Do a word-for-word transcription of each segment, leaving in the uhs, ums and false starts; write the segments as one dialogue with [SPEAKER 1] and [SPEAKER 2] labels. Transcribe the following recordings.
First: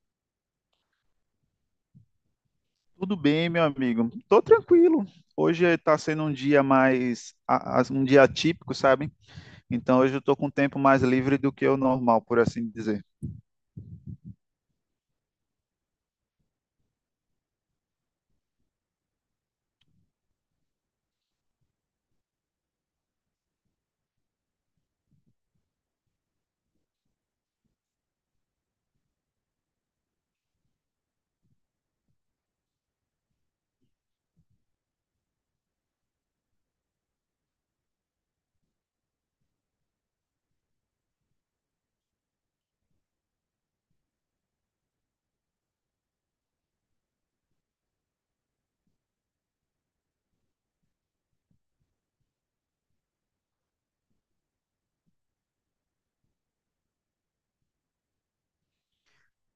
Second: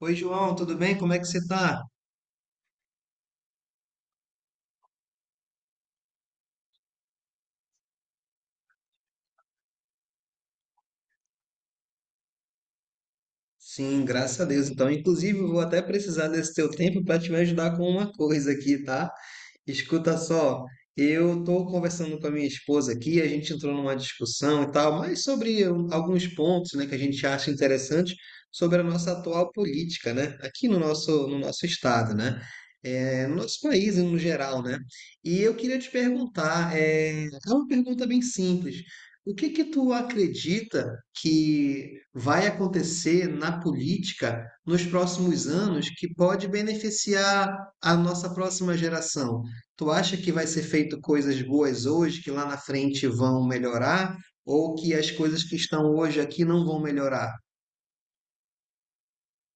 [SPEAKER 1] Oi, João, tudo bem? Como é que você tá?
[SPEAKER 2] Tudo bem, meu amigo. Tô tranquilo. Hoje tá sendo um dia mais, a- as- um dia atípico, sabe? Então hoje eu tô com um tempo mais livre do que o normal, por assim dizer.
[SPEAKER 1] Sim, graças a Deus. Então, inclusive, eu vou até precisar desse teu tempo para te ajudar com uma coisa aqui, tá? Escuta só, eu estou conversando com a minha esposa aqui, a gente entrou numa discussão e tal, mas sobre um, alguns pontos, né, que a gente acha interessante sobre a nossa atual política, né, aqui no nosso, no nosso estado, né, é, no nosso país no geral, né. E eu queria te perguntar, é, é uma pergunta bem simples. O que que tu acredita que vai acontecer na política nos próximos anos que pode beneficiar a nossa próxima geração? Tu acha que vai ser feito coisas boas hoje que lá na frente vão melhorar ou que as coisas que estão hoje aqui não vão melhorar?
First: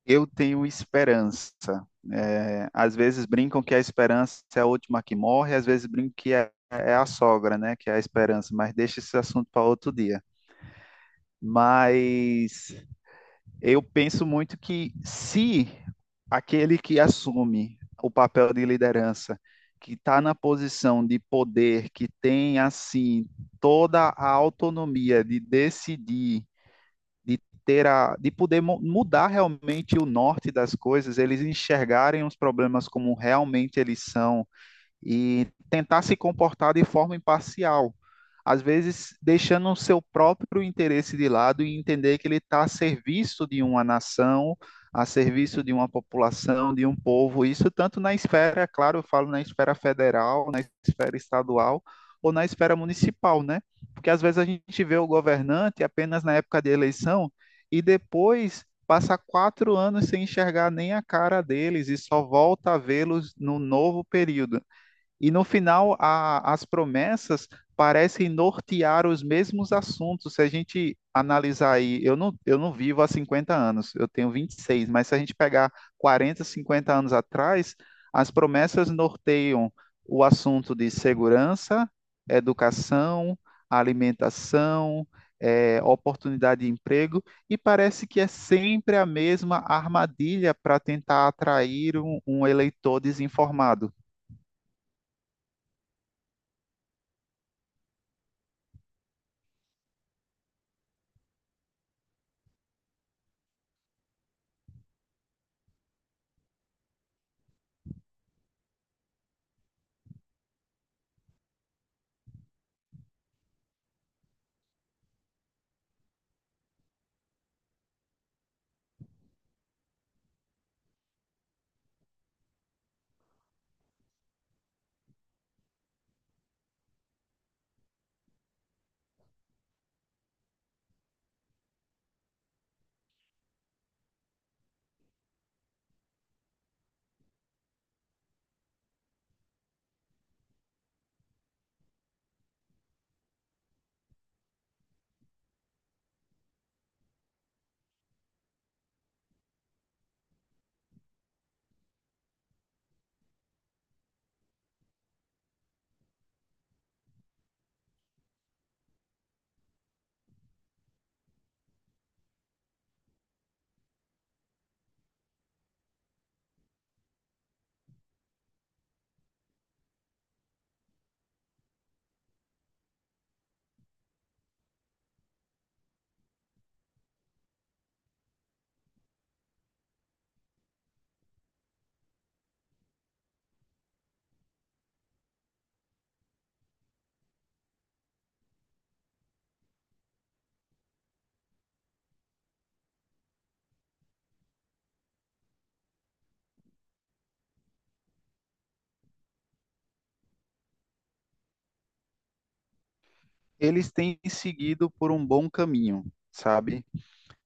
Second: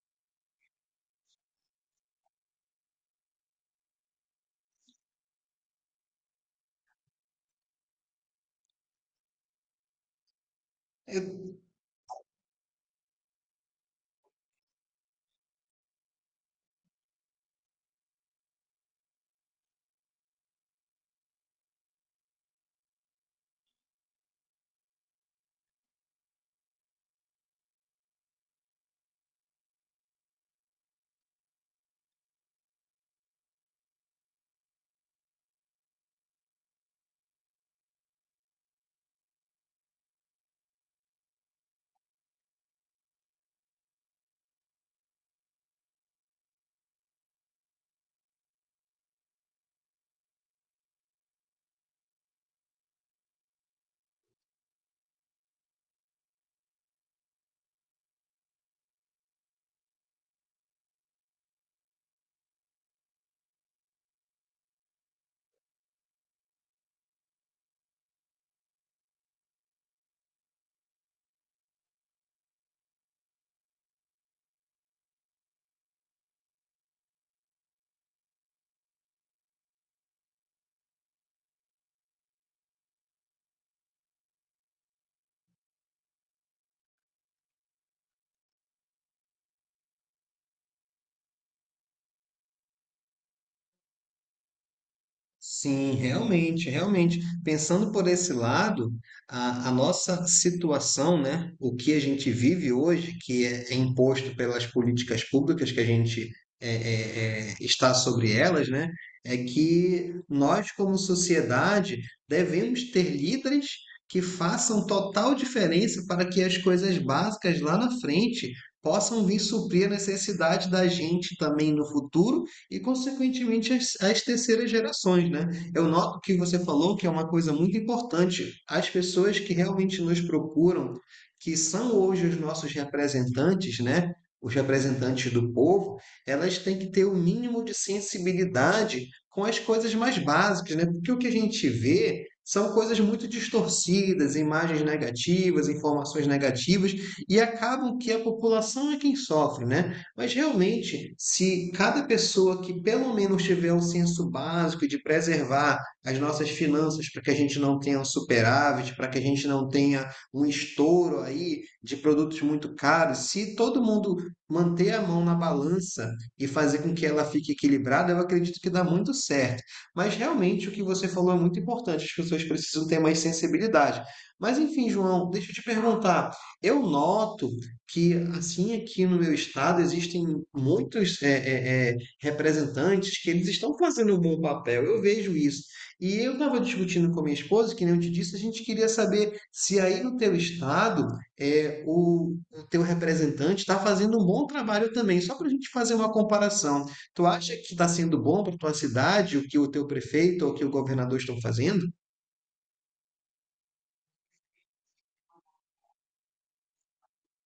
[SPEAKER 2] Eu tenho esperança. É, às vezes brincam que a esperança é a última que morre, às vezes brincam que é, é a sogra, né? Que é a esperança, mas deixa esse assunto para outro dia. Mas eu penso muito que se aquele que assume o papel de liderança, que está na posição de poder, que tem assim toda a autonomia de decidir, de ter a, de poder mu- mudar realmente o norte das coisas, eles enxergarem os problemas como realmente eles são e tentar se comportar de forma imparcial, às vezes deixando o seu próprio interesse de lado e entender que ele está a serviço de uma nação, a serviço de uma população, de um povo, isso tanto na esfera, claro, eu falo na esfera federal, na esfera estadual ou na esfera municipal, né? Porque às vezes a gente vê o governante apenas na época de eleição e depois passa quatro anos sem enxergar nem a cara deles e só volta a vê-los no novo período. E no final, a- as promessas parecem nortear os mesmos assuntos. Se a gente analisar aí, eu não, eu não vivo há cinquenta anos, eu tenho vinte e seis, mas se a gente pegar quarenta, cinquenta anos atrás, as promessas norteiam o assunto de segurança, educação, alimentação, eh, oportunidade de emprego, e parece que é sempre a mesma armadilha para tentar atrair um um eleitor desinformado.
[SPEAKER 1] Sim, realmente, realmente. Pensando por esse lado, a, a nossa situação, né, o que a gente vive hoje, que é, é imposto pelas políticas públicas que a gente é, é, é, está sobre elas, né, é que nós, como sociedade, devemos ter líderes que façam total diferença para que as coisas básicas lá na frente possam vir suprir a necessidade da gente também no futuro e, consequentemente, as, as terceiras gerações, né? Eu noto que você falou que é uma coisa muito importante. As pessoas que realmente nos procuram, que são hoje os nossos representantes, né? Os representantes do povo, elas têm que ter o mínimo de sensibilidade com as coisas mais básicas, né? Porque o que a gente vê são coisas muito distorcidas, imagens negativas, informações negativas, e acabam que a população é quem sofre, né? Mas realmente, se cada pessoa que pelo menos tiver um senso básico de preservar as nossas finanças para que a gente não tenha um superávit, para que a gente não tenha um estouro aí de produtos muito caros, se todo mundo manter a mão na balança e fazer com que ela fique equilibrada, eu acredito que dá muito certo. Mas realmente o que você falou é muito importante, as pessoas precisam ter mais sensibilidade. Mas enfim, João, deixa eu te perguntar. Eu noto que assim aqui no meu estado existem muitos é, é, é, representantes que eles estão fazendo um bom papel. Eu vejo isso. E eu estava discutindo com a minha esposa, que nem eu te disse, a gente queria saber se aí no teu estado é, o, o teu representante está fazendo um bom trabalho também, só para a gente fazer uma comparação. Tu acha que está sendo bom para tua cidade o que o teu prefeito ou o que o governador estão fazendo?
[SPEAKER 2] Eles têm seguido por um bom caminho, sabe?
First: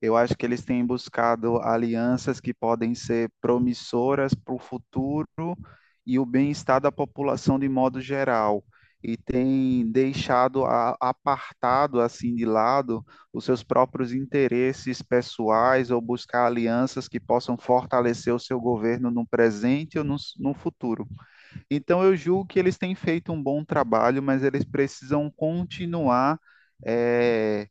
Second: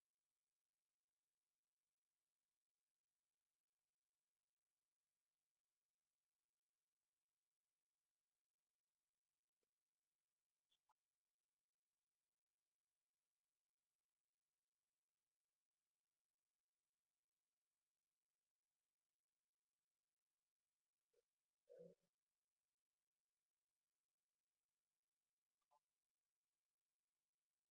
[SPEAKER 2] Eu acho que eles têm buscado alianças que podem ser promissoras para o futuro e o bem-estar da população de modo geral. E têm deixado a- apartado, assim, de lado os seus próprios interesses pessoais ou buscar alianças que possam fortalecer o seu governo no presente ou no, s- no futuro. Então, eu julgo que eles têm feito um bom trabalho, mas eles precisam continuar. é,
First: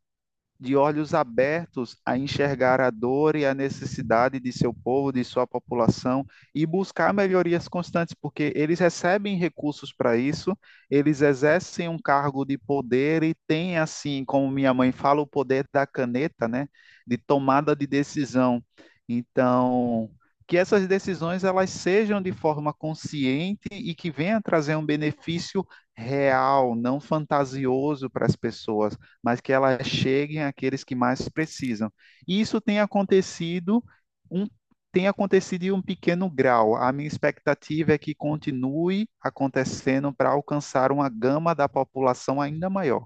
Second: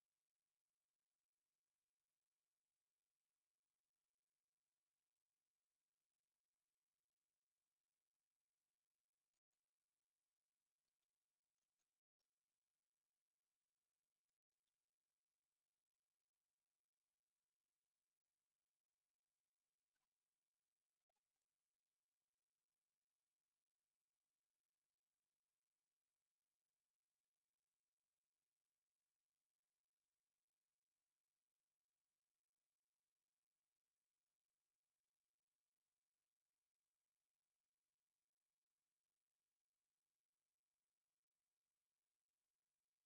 [SPEAKER 2] de olhos abertos a enxergar a dor e a necessidade de seu povo, de sua população e buscar melhorias constantes, porque eles recebem recursos para isso, eles exercem um cargo de poder e têm, assim, como minha mãe fala, o poder da caneta, né, de tomada de decisão. Então, que essas decisões elas sejam de forma consciente e que venha trazer um benefício real, não fantasioso para as pessoas, mas que elas cheguem àqueles que mais precisam. E isso tem acontecido um tem acontecido em um pequeno grau. A minha expectativa é que continue acontecendo para alcançar uma gama da população ainda maior.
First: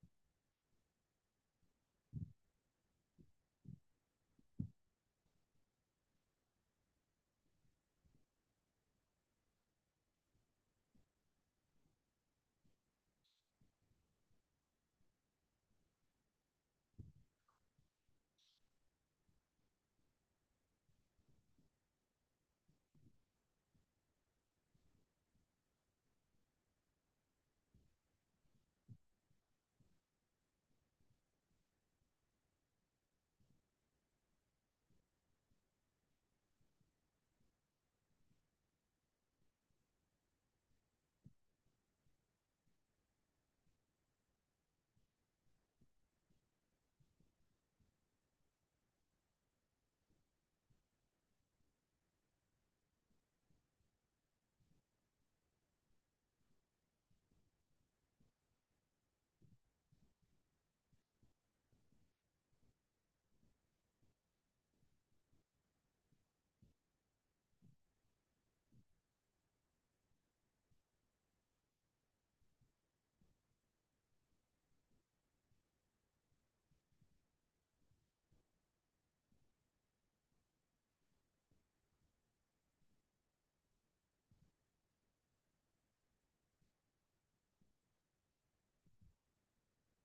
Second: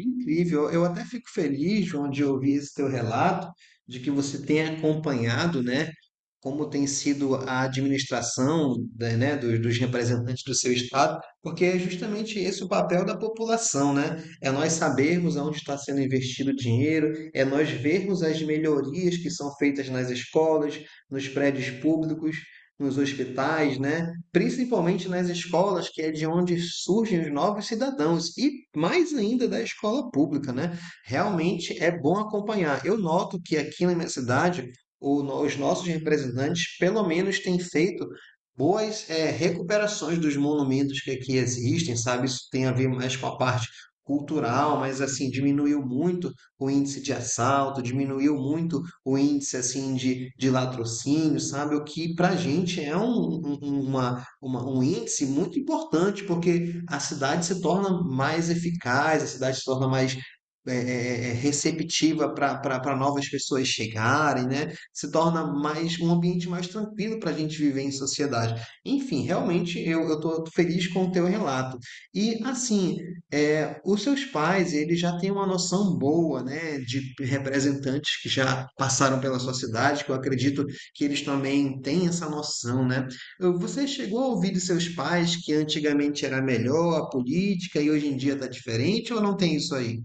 [SPEAKER 1] Incrível. Eu até fico feliz, João, de ouvir esse teu relato, de que você tem acompanhado, né, como tem sido a administração, da- né, dos, dos representantes do seu estado, porque é justamente esse o papel da população, né? É nós sabermos aonde está sendo investido o dinheiro, é nós vermos as melhorias que são feitas nas escolas, nos prédios públicos, nos hospitais, né? Principalmente nas escolas, que é de onde surgem os novos cidadãos, e mais ainda da escola pública, né? Realmente é bom acompanhar. Eu noto que aqui na minha cidade, o os nossos representantes, pelo menos, têm feito boas eh, recuperações dos monumentos que aqui existem, sabe? Isso tem a ver mais com a parte cultural, mas assim diminuiu muito o índice de assalto, diminuiu muito o índice assim de, de latrocínio, sabe? O que para a gente é um- um- uma, uma- um índice muito importante, porque a cidade se torna mais eficaz, a cidade se torna mais é, é, é, receptiva para novas pessoas chegarem, né? Se torna mais um ambiente mais tranquilo para a gente viver em sociedade. Enfim, realmente eu estou feliz com o teu relato. E assim, é, os seus pais, eles já têm uma noção boa, né, de representantes que já passaram pela sua cidade, que eu acredito que eles também têm essa noção, né? "Ah, você chegou a ouvir dos seus pais que antigamente era melhor a política e hoje em dia está diferente ou não tem isso aí?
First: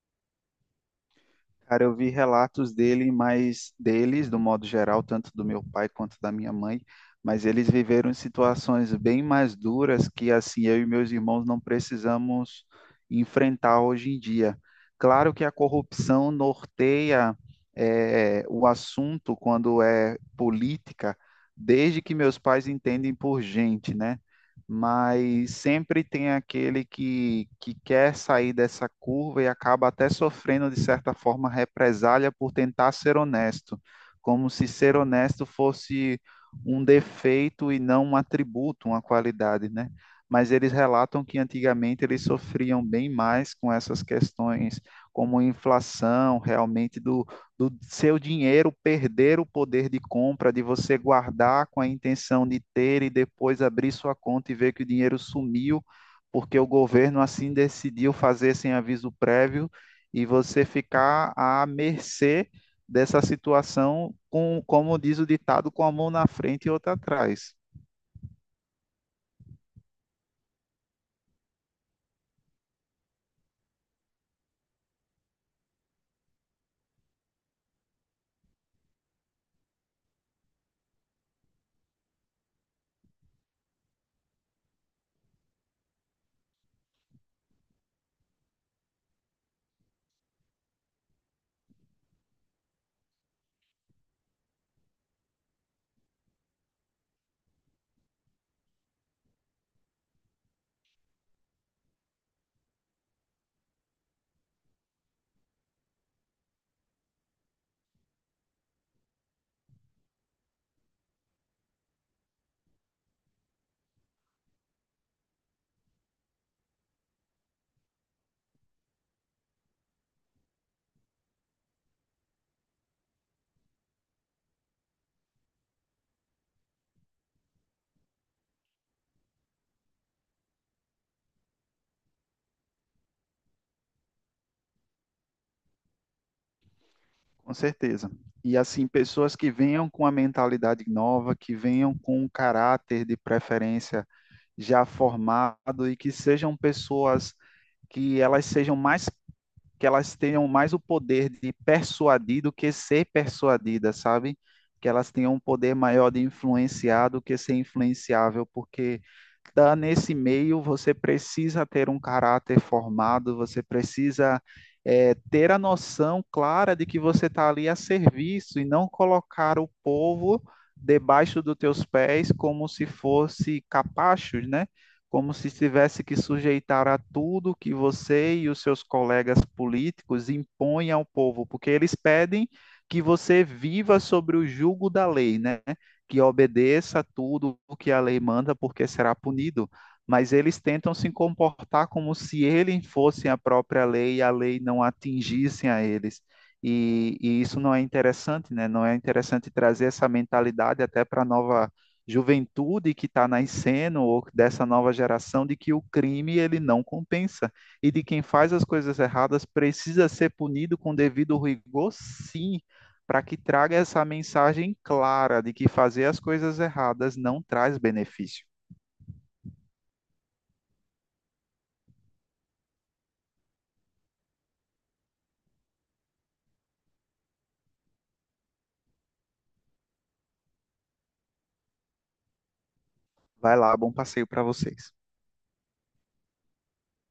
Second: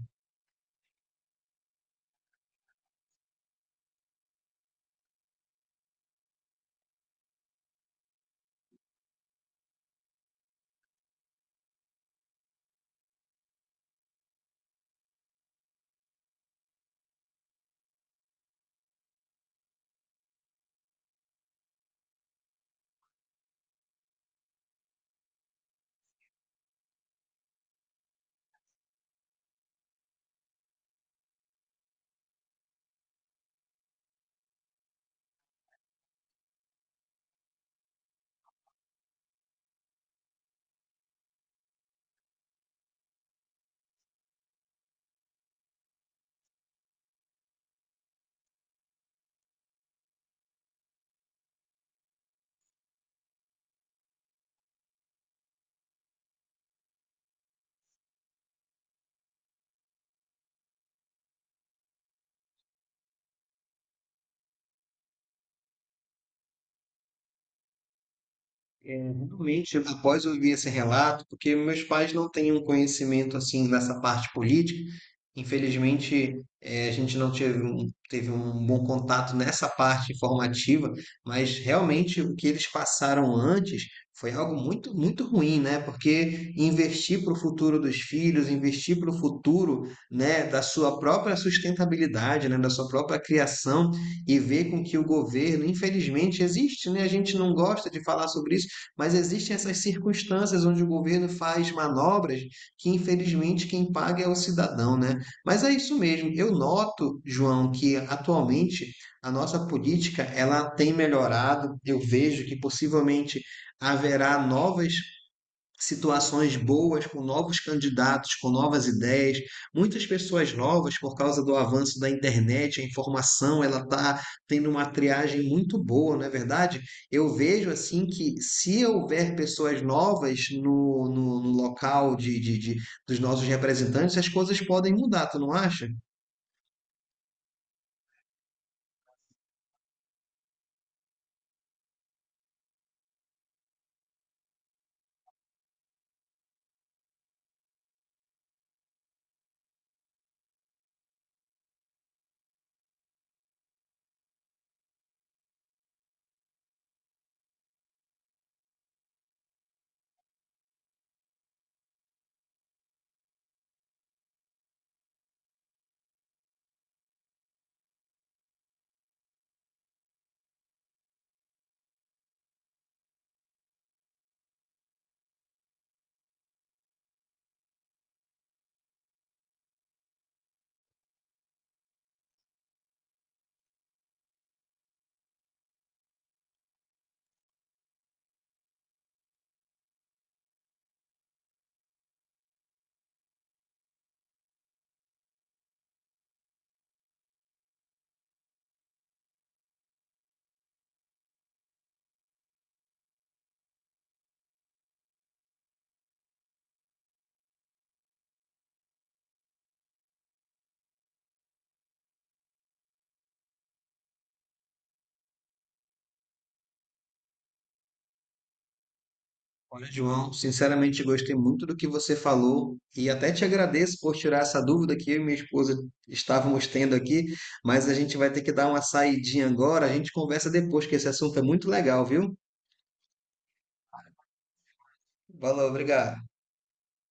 [SPEAKER 2] Cara, eu vi relatos dele, mas deles, do modo geral, tanto do meu pai quanto da minha mãe, mas eles viveram situações bem mais duras que assim eu e meus irmãos não precisamos enfrentar hoje em dia. Claro que a corrupção norteia eh, o assunto quando é política, desde que meus pais entendem por gente, né? Mas sempre tem aquele que, que quer sair dessa curva e acaba até sofrendo, de certa forma, represália por tentar ser honesto, como se ser honesto fosse um defeito e não um atributo, uma qualidade, né? Mas eles relatam que antigamente eles sofriam bem mais com essas questões, como inflação realmente do do seu dinheiro perder o poder de compra, de você guardar com a intenção de ter e depois abrir sua conta e ver que o dinheiro sumiu, porque o governo assim decidiu fazer sem aviso prévio e você ficar à mercê dessa situação com, como diz o ditado, com a mão na frente e outra atrás.
[SPEAKER 1] É, realmente, após eu ouvir esse relato, porque meus pais não têm um conhecimento assim nessa parte política, infelizmente eh, a gente não teve um, teve um bom contato nessa parte informativa, mas realmente o que eles passaram antes foi algo muito, muito ruim, né? Porque investir para o futuro dos filhos, investir para o futuro, né, da sua própria sustentabilidade, né, da sua própria criação, e ver com que o governo, infelizmente, existe, né? A gente não gosta de falar sobre isso, mas existem essas circunstâncias onde o governo faz manobras que, infelizmente, quem paga é o cidadão, né? Mas é isso mesmo. Eu noto, João, que atualmente a nossa política ela tem melhorado. Eu vejo que possivelmente haverá novas situações boas com novos candidatos, com novas ideias, muitas pessoas novas por causa do avanço da internet, a informação, ela está tendo uma triagem muito boa, não é verdade? Eu vejo assim que se houver pessoas novas no, no, no local de, de, de- dos nossos representantes, as coisas podem mudar, tu não acha?
[SPEAKER 2] Com certeza. E assim, pessoas que venham com a mentalidade nova, que venham com um caráter de preferência já formado e que sejam pessoas que elas sejam mais, que elas tenham mais o poder de persuadir do que ser persuadidas, sabe? Que elas tenham um poder maior de influenciar do que ser influenciável, porque tá nesse meio você precisa ter um caráter formado, você precisa é, ter a noção clara de que você está ali a serviço e não colocar o povo debaixo dos teus pés como se fosse capachos, né? Como se tivesse que sujeitar a tudo que você e os seus colegas políticos impõem ao povo, porque eles pedem que você viva sobre o jugo da lei, né? Que obedeça a tudo o que a lei manda, porque será punido. Mas eles tentam se comportar como se eles fossem a própria lei e a lei não atingissem a eles. E, e, isso não é interessante, né? Não é interessante trazer essa mentalidade até para a nova juventude que está nascendo ou dessa nova geração, de que o crime ele não compensa e de quem faz as coisas erradas precisa ser punido com devido rigor, sim, para que traga essa mensagem clara de que fazer as coisas erradas não traz benefício.
[SPEAKER 1] Olha, João, sinceramente gostei muito do que você falou e até te agradeço por tirar essa dúvida que eu e minha esposa estávamos tendo aqui, mas a gente vai ter que dar uma saidinha agora, a gente conversa depois, que esse assunto é muito legal, viu?
[SPEAKER 2] Vai lá, bom passeio para vocês.
[SPEAKER 1] Valeu, obrigado.